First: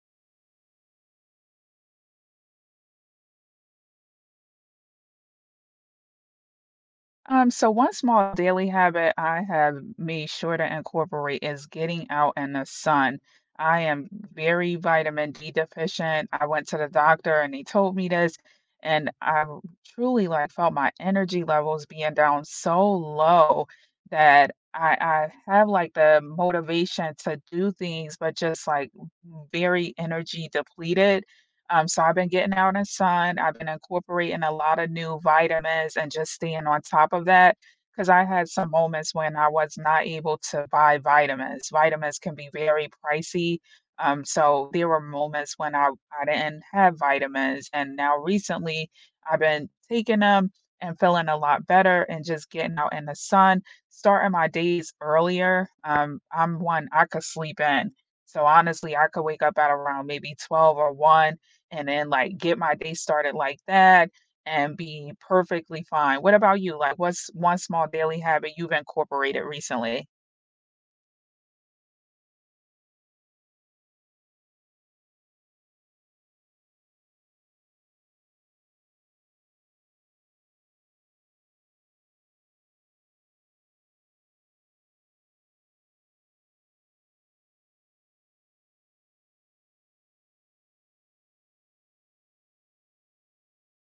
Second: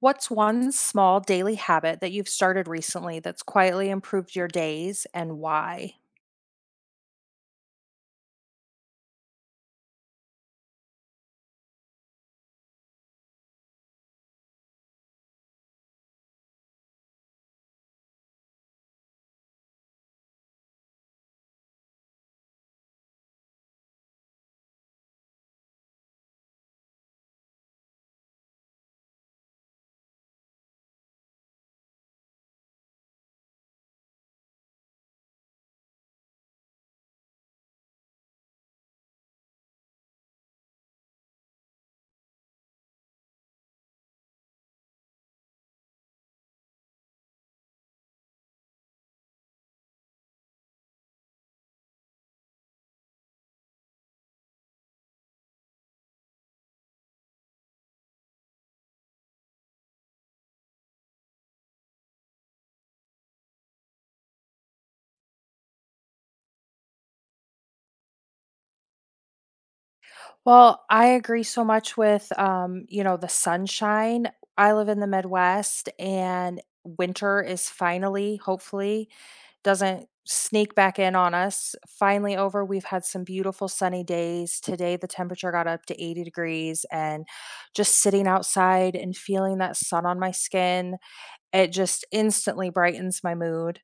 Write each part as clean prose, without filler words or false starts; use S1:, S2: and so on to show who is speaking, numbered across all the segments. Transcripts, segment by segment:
S1: What's one small daily habit that you've started recently that's quietly improved your days and why?
S2: So one small daily habit I have made sure to incorporate is getting out in the sun. I am very vitamin D deficient. I went to the doctor and they told me this, and truly like felt my energy levels being down so low that I have like the motivation to do things, but just like very energy depleted. So I've been getting out in the sun. I've been incorporating a lot of new vitamins and just staying on top of that because I had some moments when I was not able to buy vitamins. Vitamins can be very pricey. So there were moments when I didn't have vitamins. And now recently I've been taking them and feeling a lot better and just getting out in the sun, starting my days earlier. I'm one I could sleep in. So honestly, I could wake up at around maybe 12 or 1 and then, like, get my day started like that and be perfectly fine. What about you? Like, what's one small daily habit you've incorporated recently?
S1: Well, I agree so much with you know, the sunshine. I live in the Midwest and winter is finally, hopefully, doesn't sneak back in on us. Finally over. We've had some beautiful sunny days. Today the temperature got up to 80 degrees, and just sitting outside and feeling that sun on my skin, it just instantly brightens my mood.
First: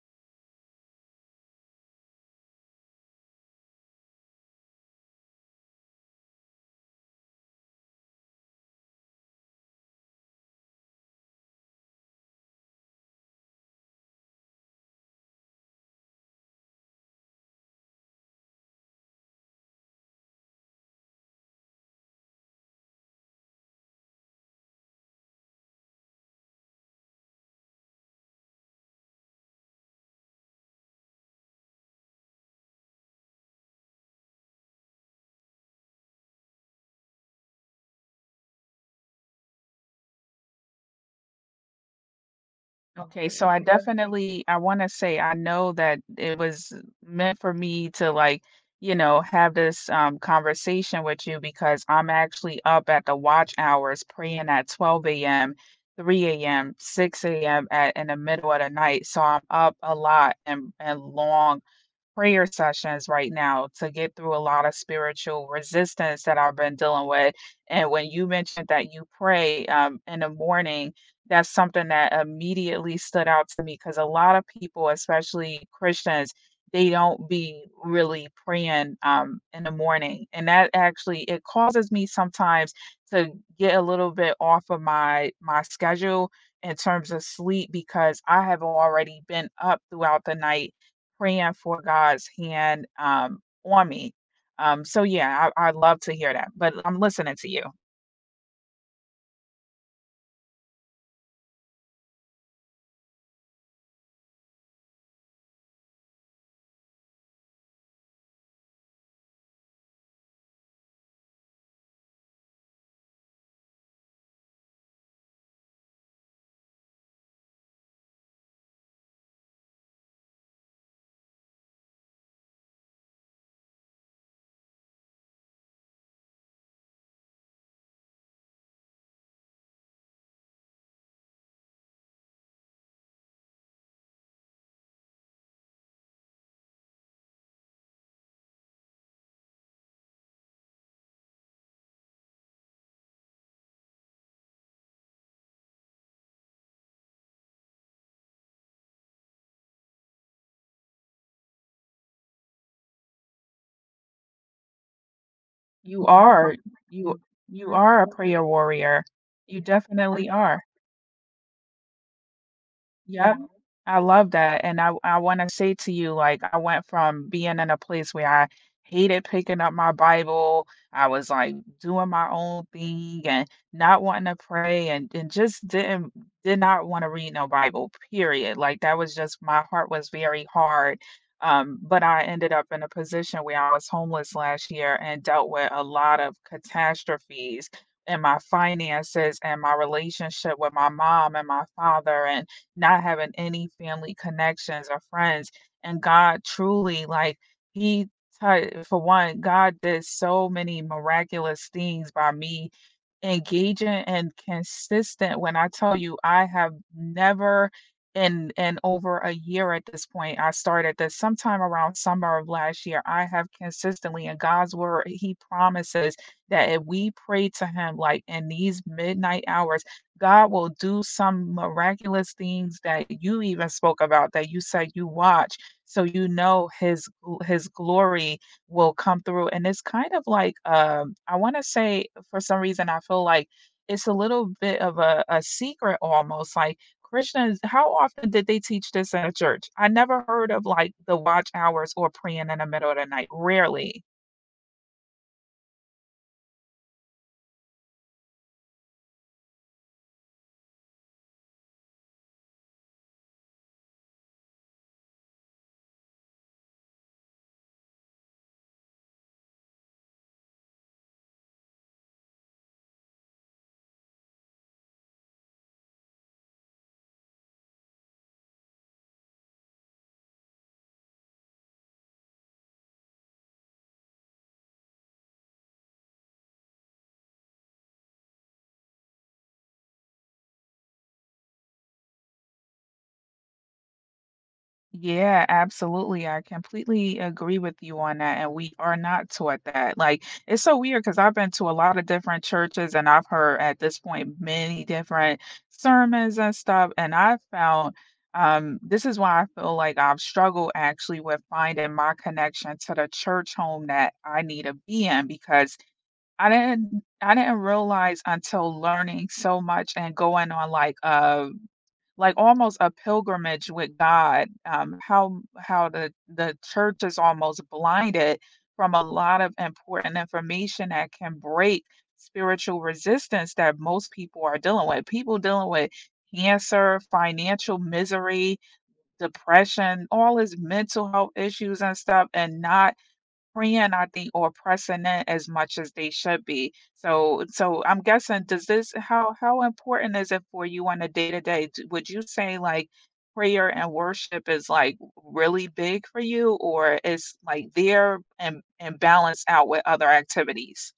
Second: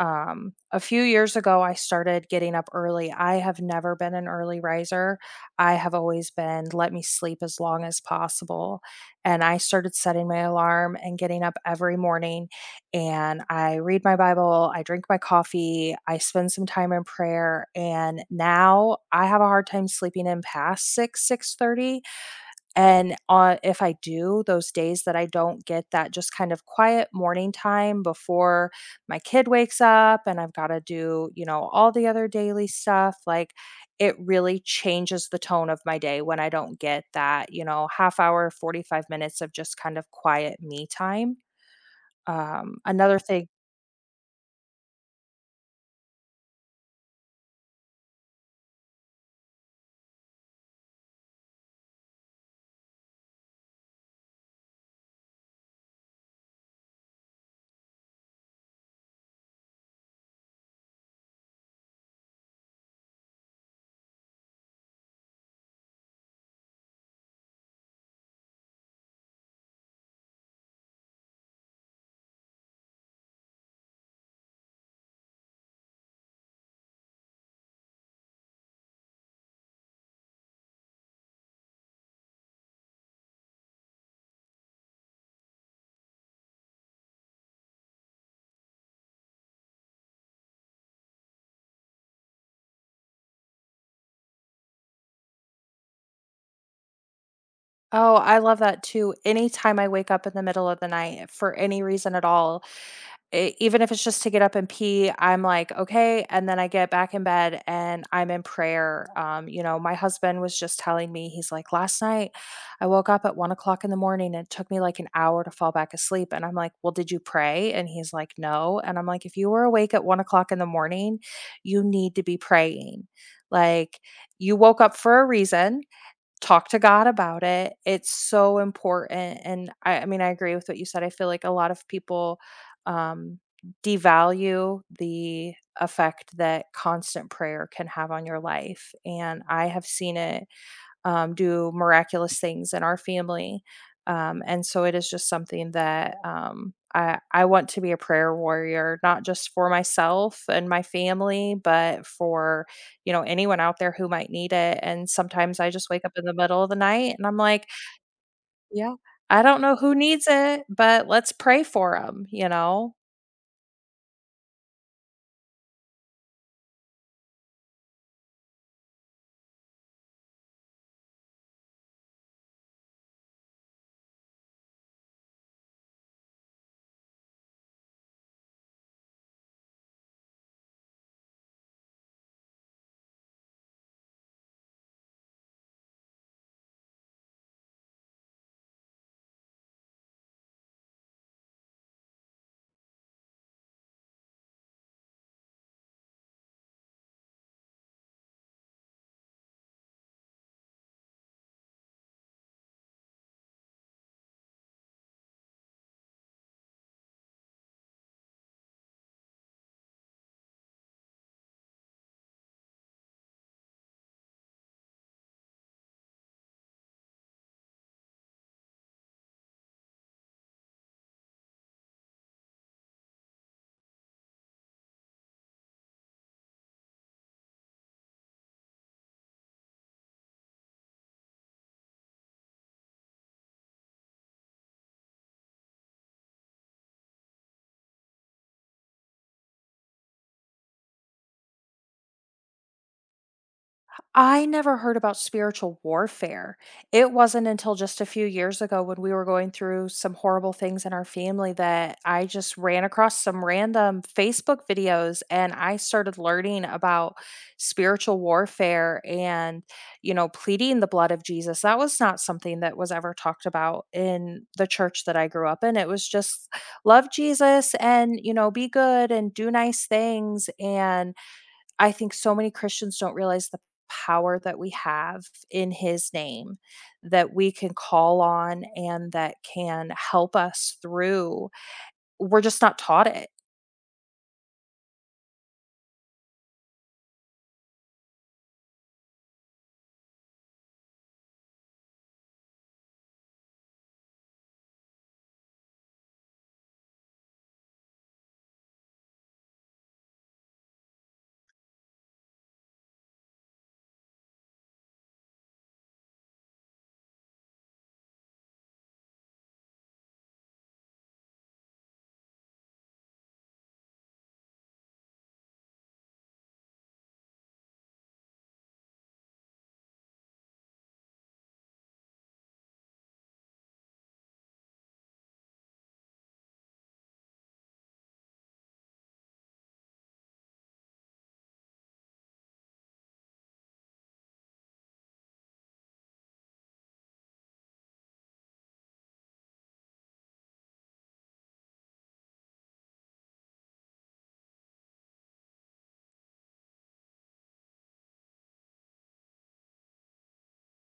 S1: A few years ago, I started getting up early. I have never been an early riser. I have always been, let me sleep as long as possible. And I started setting my alarm and getting up every morning. And I read my Bible, I drink my coffee, I spend some time in prayer. And now I have a hard time sleeping in past 6, 6:30. And if I do, those days that I don't get that just kind of quiet morning time before my kid wakes up and I've got to do, you know, all the other daily stuff, like it really changes the tone of my day when I don't get that, you know, half hour, 45 minutes of just kind of quiet me time. Um, another
S2: Okay, so
S1: thing,
S2: I definitely I wanna say I know that it was meant for me to, like, you know, have this conversation with you because I'm actually up at the watch hours praying at 12 a.m., 3 a.m., 6 a.m., at in the middle of the night, so I'm up a lot and long prayer sessions right now to get through a lot of spiritual resistance that I've been dealing with. And when you mentioned that you pray in the morning, that's something that immediately stood out to me because a lot of people, especially Christians, they don't be really praying in the morning, and that actually it causes me sometimes to get a little bit off of my schedule in terms of sleep because I have already been up throughout the night praying for God's hand on me. So yeah, I love to hear that. But I'm listening to you.
S1: oh, I love that too. Anytime I wake up in the middle of the night for any reason at all, E even if it's just to get up and pee, I'm like, "Okay," and then I get back in bed and I'm in prayer. You know, my husband was just telling me, he's like, "Last night, I woke up at 1 o'clock in the morning, and it took me, like, an hour to fall back asleep," and I'm like, "Well, did you pray?" And he's like, "No," and I'm like, "If you were awake at 1 o'clock in the morning, you need to be praying, like, you woke up for a reason. Talk to God about it. It's so important." And I mean, I agree with what you said. I feel like a lot of people um, devalue the effect that constant prayer can have on your life. And I have seen it do miraculous things in our family. And so it is just something that, I want to be a prayer warrior, not just for myself and my family, but for, you know, anyone out there who might need it. And sometimes I just wake
S2: You
S1: up in the
S2: are
S1: middle of the night
S2: you
S1: and I'm like,
S2: you are a prayer
S1: yeah,
S2: warrior.
S1: I
S2: You
S1: don't know who needs
S2: definitely are.
S1: it, but let's pray for them, you know?
S2: Yep. I love that, and I wanna say to you, like, I went from being in a place where I hated picking up my Bible, I was, like, doing my own thing and not wanting to pray and just didn't did not wanna read no Bible, period, like, that was just my heart was very hard, but I ended up in a position where I was homeless last year and dealt with a lot of catastrophes in my finances and my relationship with my mom and my father, and not having any family connections or friends. And God truly, like, He, for one, God did so many miraculous things by me engaging and consistent when I tell you I have never in over a year at this point, I started this sometime around summer of last year. I have consistently in God's word, He promises that if we pray to Him like in these midnight hours, God will do some miraculous things that you even spoke about that you said you watch. So you know his glory will come through. And it's kind of like, I want to say, for some reason, I feel like it's a little bit of a secret almost. Like, Krishna, how often did they teach this in a church? I never heard of like the watch hours or praying in the middle of the night. Rarely.
S1: I never heard about spiritual warfare. It wasn't until just a few years ago when we were going through some horrible things in our family that I just ran across some random Facebook videos and I started learning about spiritual warfare and, you know, pleading the blood of Jesus. That was not something that was ever talked about in the church that I grew up in. It was just love Jesus and, you know, be good and do nice things. And I think so many Christians don't realize the power that we have in his name, that we can call on and that can help us through. We're just not taught it.
S2: Yeah, absolutely. I completely agree with you on that. And we are not taught that. Like, it's so weird because I've been to a lot of different churches and I've heard at this point many different sermons and stuff. And I found this is why I feel like I've struggled actually with finding my connection to the church home that I need to be in because I didn't realize until learning so much and going on like almost a pilgrimage with God, how the church is almost blinded from a lot of important information that can break spiritual resistance that most people are dealing with. People dealing with cancer, financial misery, depression, all his mental health issues and stuff, and not praying, I think, or pressing in as much as they should be. So I'm guessing, does this how important is it for you on a day to day? Would you say like prayer and worship is like really big for you, or is like there and balanced out with other activities?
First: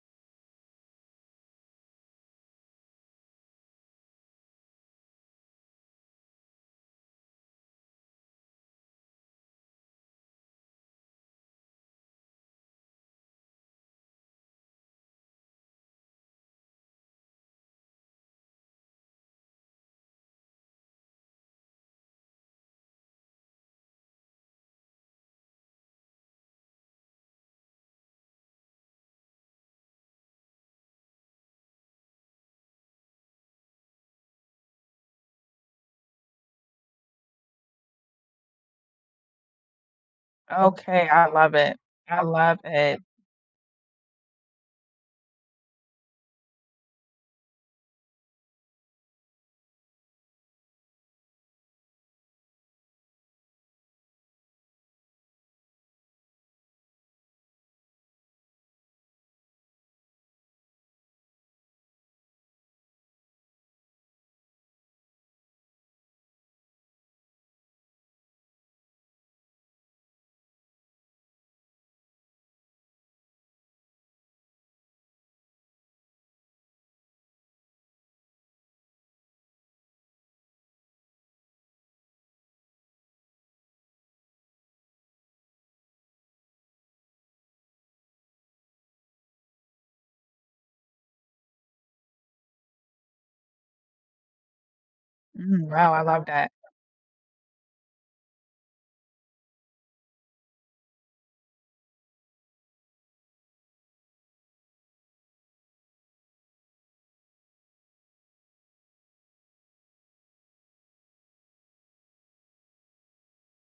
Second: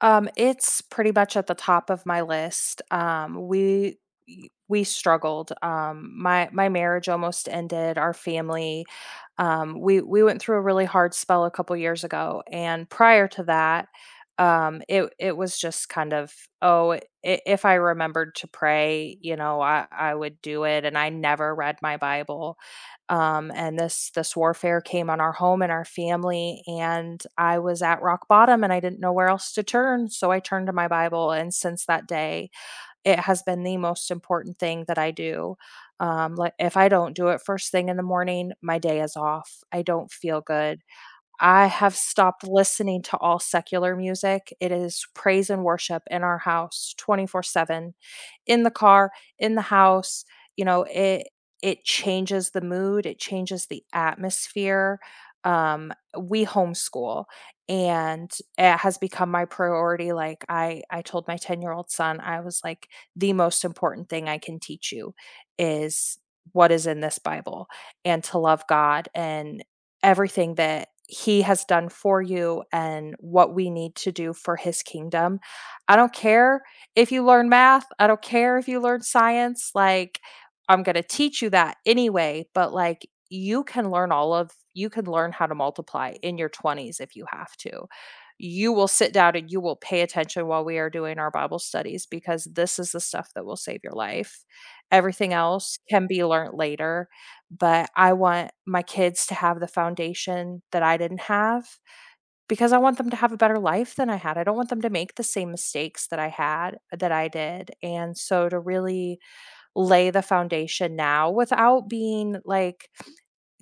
S1: It's pretty much at the top of my list. We struggled. My marriage almost ended. Our family, we went through a really hard spell a couple years ago, and prior to that, it was just kind of, oh, if I remembered to pray, you know, I would do it, and I never read my Bible, and this warfare came on our home and our family, and I was at rock bottom and I didn't know where else to turn, so I turned to my Bible, and since that day, it has been the most important thing that I do. Like if I don't do it first thing in the morning, my day is off. I don't feel good.
S2: Okay, I love
S1: I
S2: it.
S1: have
S2: I
S1: stopped
S2: love it.
S1: listening to all secular music. It is praise and worship in our house 24/7, in the car, in the house. You know, it changes the mood, it changes the atmosphere. Um, we homeschool, and it has become my priority. Like I told my 10-year-old son, I was like, the most important thing I can teach you is what is in this Bible and to love God and everything that he has done for you and what we need to do for his kingdom. I don't care if you learn math, I don't care if you learn science, like I'm going to teach you that anyway, but like you can learn all of you can learn how to multiply in your 20s if you have to. You will sit down and you will pay attention while we are doing our Bible studies, because this is the stuff that will save your life. Everything
S2: Mm,
S1: else
S2: wow, I
S1: can be
S2: love that.
S1: learned later, but I want my kids to have the foundation that I didn't have, because I want them to have a better life than I had. I don't want them to make the same mistakes that I had, that I did. And so to really lay the foundation now, without being like,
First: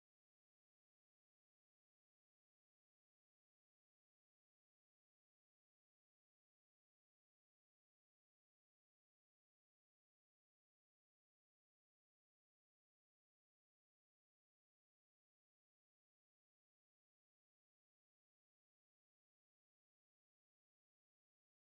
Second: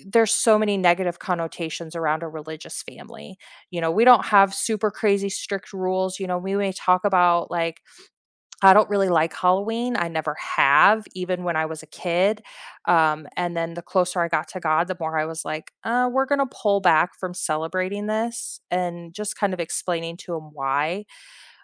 S1: there's so many negative connotations around a religious family. You know, we don't have super crazy strict rules. You know, we may talk about, like, I don't really like Halloween, I never have, even when I was a kid, and then the closer I got to God, the more I was like, we're gonna pull back from celebrating this," and just kind of explaining to him why.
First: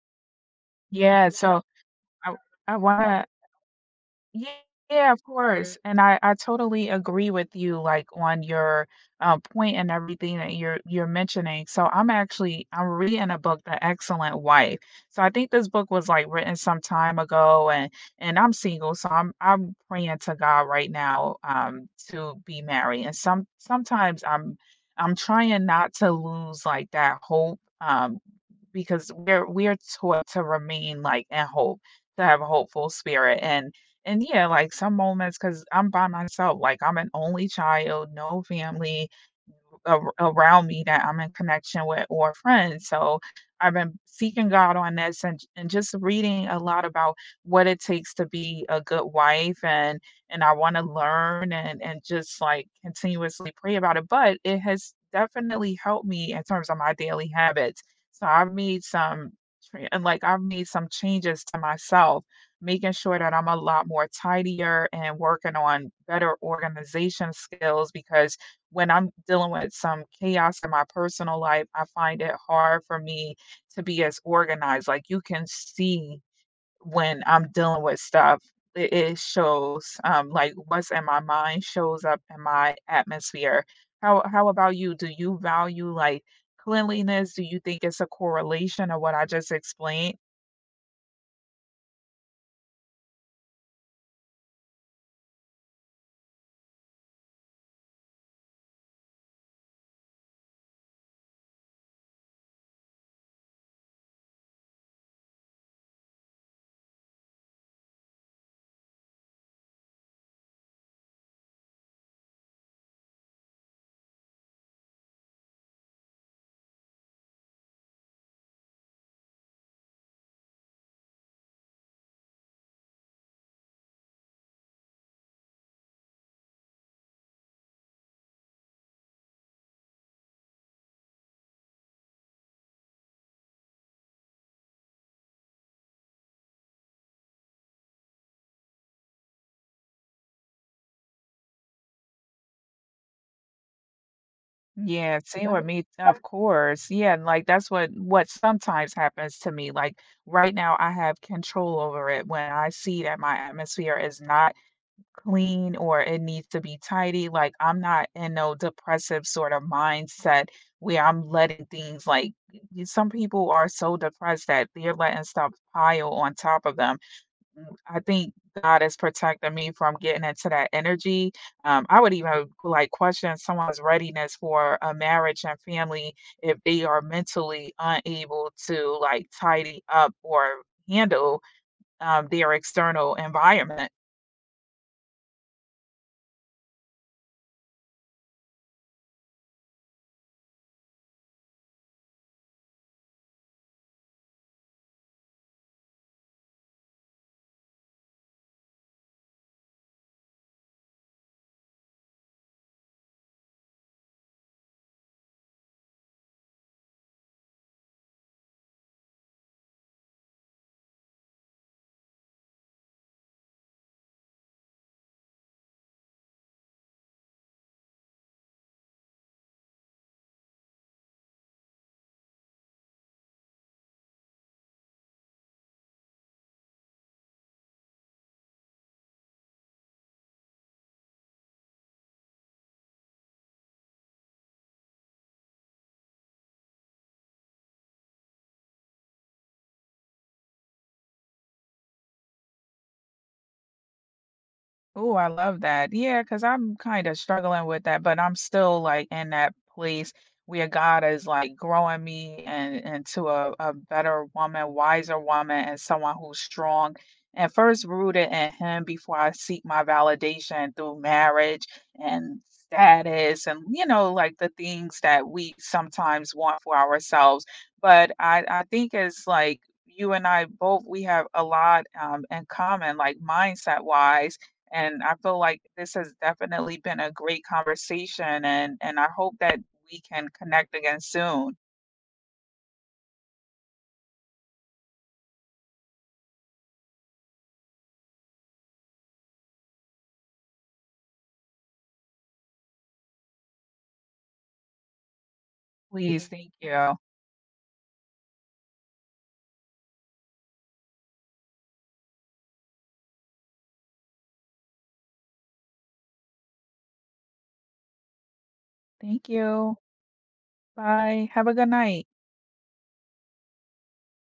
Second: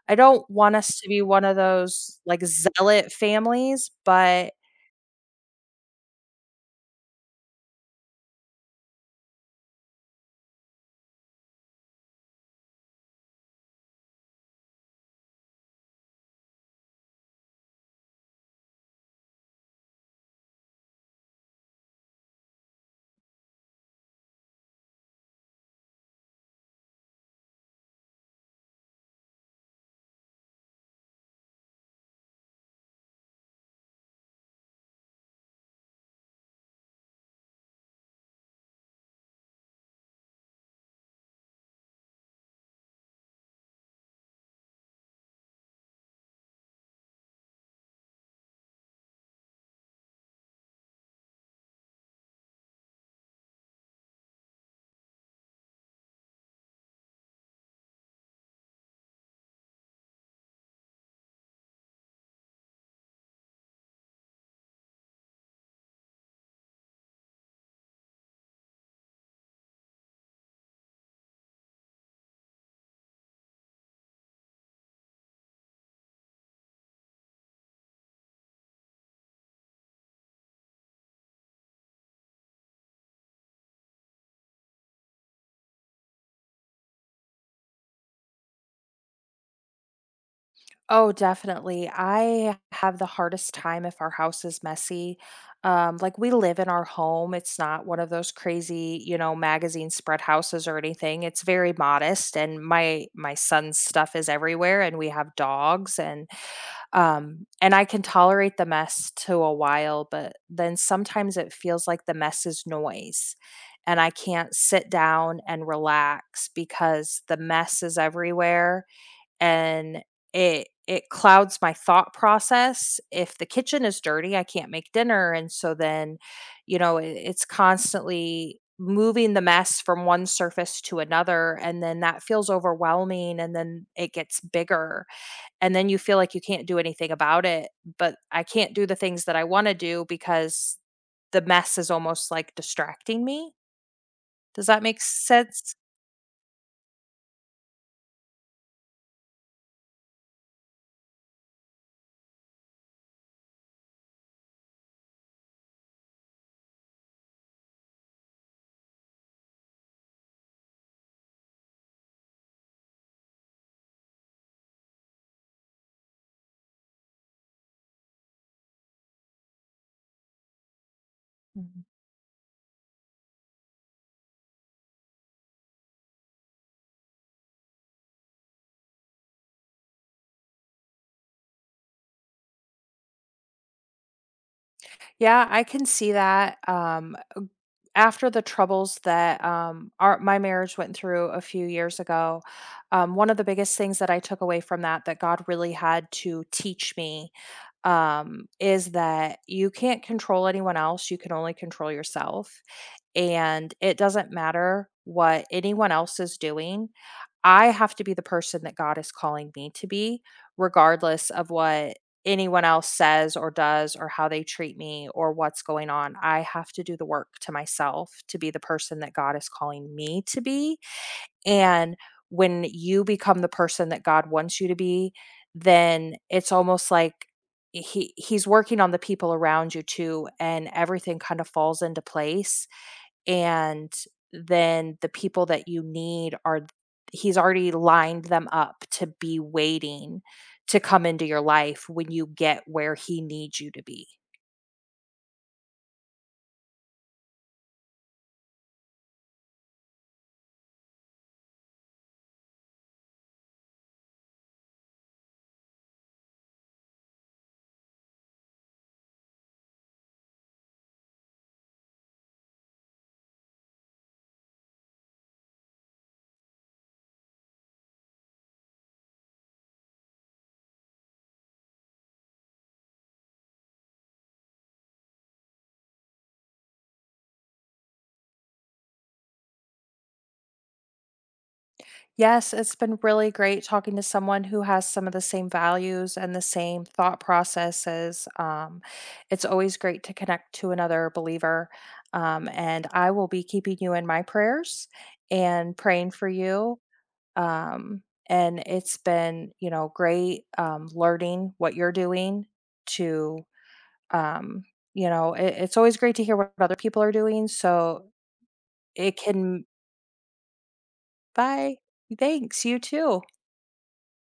S1: I don't want us to be
S2: Yeah.
S1: one of
S2: So
S1: those,
S2: I
S1: like,
S2: I want
S1: zealot
S2: to.
S1: families,
S2: Yeah,
S1: but
S2: yeah, of course. And I totally agree with you, like on your point and everything that you're mentioning. So I'm reading a book, The Excellent Wife. So I think this book was like written some time ago, and I'm single, so I'm praying to God right now to be married. And sometimes I'm trying not to lose like that hope. Because we're taught to remain, like, in hope, to have a hopeful spirit, and yeah, like, some moments because 'cause I'm by myself, like, I'm an only child, no family, a around me that I'm in connection with or friends. So I've been seeking God on this and just reading a lot about what it takes to be a good wife and I want to learn and just like continuously pray about it. But it has definitely helped me in terms of my daily habits. So I've made some tra- and like I've made some changes to myself, making sure that I'm a lot more tidier and working on better organization skills because when I'm dealing with some chaos in my personal life, I find it hard for me to be as organized. Like you can see when I'm dealing with stuff, it shows like what's in my mind shows up in my atmosphere. How about you? Do you value like cleanliness? Do you think it's a correlation of what I just explained?
S1: oh, definitely. I have the hardest time if our house is messy. Like we live in our home. It's not one of those crazy, you know, magazine spread houses or anything. It's very modest and my son's stuff is everywhere and we have dogs and I can tolerate the mess to a while, but then sometimes it feels like the mess is noise and I can't sit down and relax because the mess is everywhere and it clouds my thought process. If the kitchen is dirty, I can't make dinner, and so then, you know, it's constantly moving the mess from one surface to another, and then that feels overwhelming and then it gets bigger and then you feel like you can't do anything about it, but I can't do the things that I want to do because the mess is almost like distracting me. Does that make
S2: Yeah, same. Right. With Right.
S1: sense?
S2: me, Right. of course. Yeah, and like that's what sometimes happens to me. Like right now, I have control over it. When I see that my atmosphere is not clean or it needs to be tidy, like I'm not in no depressive sort of mindset where I'm letting things like some people are so depressed that they're letting stuff pile on top of them. Mm, I think God has protected me from getting into that energy. I would even like question someone's readiness for a marriage and family if they are mentally unable to like tidy up or handle their external environment.
S1: Yeah, I can see that. After the troubles that, my marriage went through a few years ago, one of the biggest things that I took away from that, that God really had to teach me, is that you can't control anyone else. You can only control yourself, and it doesn't matter what anyone else is doing. I have to be the person that God is calling me to be, regardless of what anyone else says or does or how they treat me or what's going on. I have to do the work to myself to be the person that God is calling me to be. And when you become the person that God wants you to be, then it's almost like he's working on the people around you too, and everything kind of falls into place, and then the people that you need are, he's already lined them up to be waiting to come into your life when you get where he needs you to be.
S2: Oh, I love that. Yeah, because I 'cause I'm kinda struggling with that, but I'm still, like, in that place where God is, like, growing me and into a better woman, wiser woman, and someone who's strong and first rooted in Him before I seek my validation through marriage and status and, you know, like, the things that we sometimes want for ourselves. But I think it's, like, you and I both, we have a lot, in common, like, mindset-wise, and I feel like this has definitely been a great conversation and I hope that we can connect again soon.
S1: Yes, it's been really great talking to someone who has some of the same values and the same thought processes. It's always great to connect to another believer. And I will be keeping you in my prayers and praying for
S2: Please, thank
S1: you.
S2: you.
S1: Um, and it's been, you know, great, learning what you're doing to, um, you know, it's always great to hear what other people are doing. So it
S2: Thank
S1: can,
S2: you. Bye. Have a good
S1: bye.
S2: night.
S1: Thanks. You too.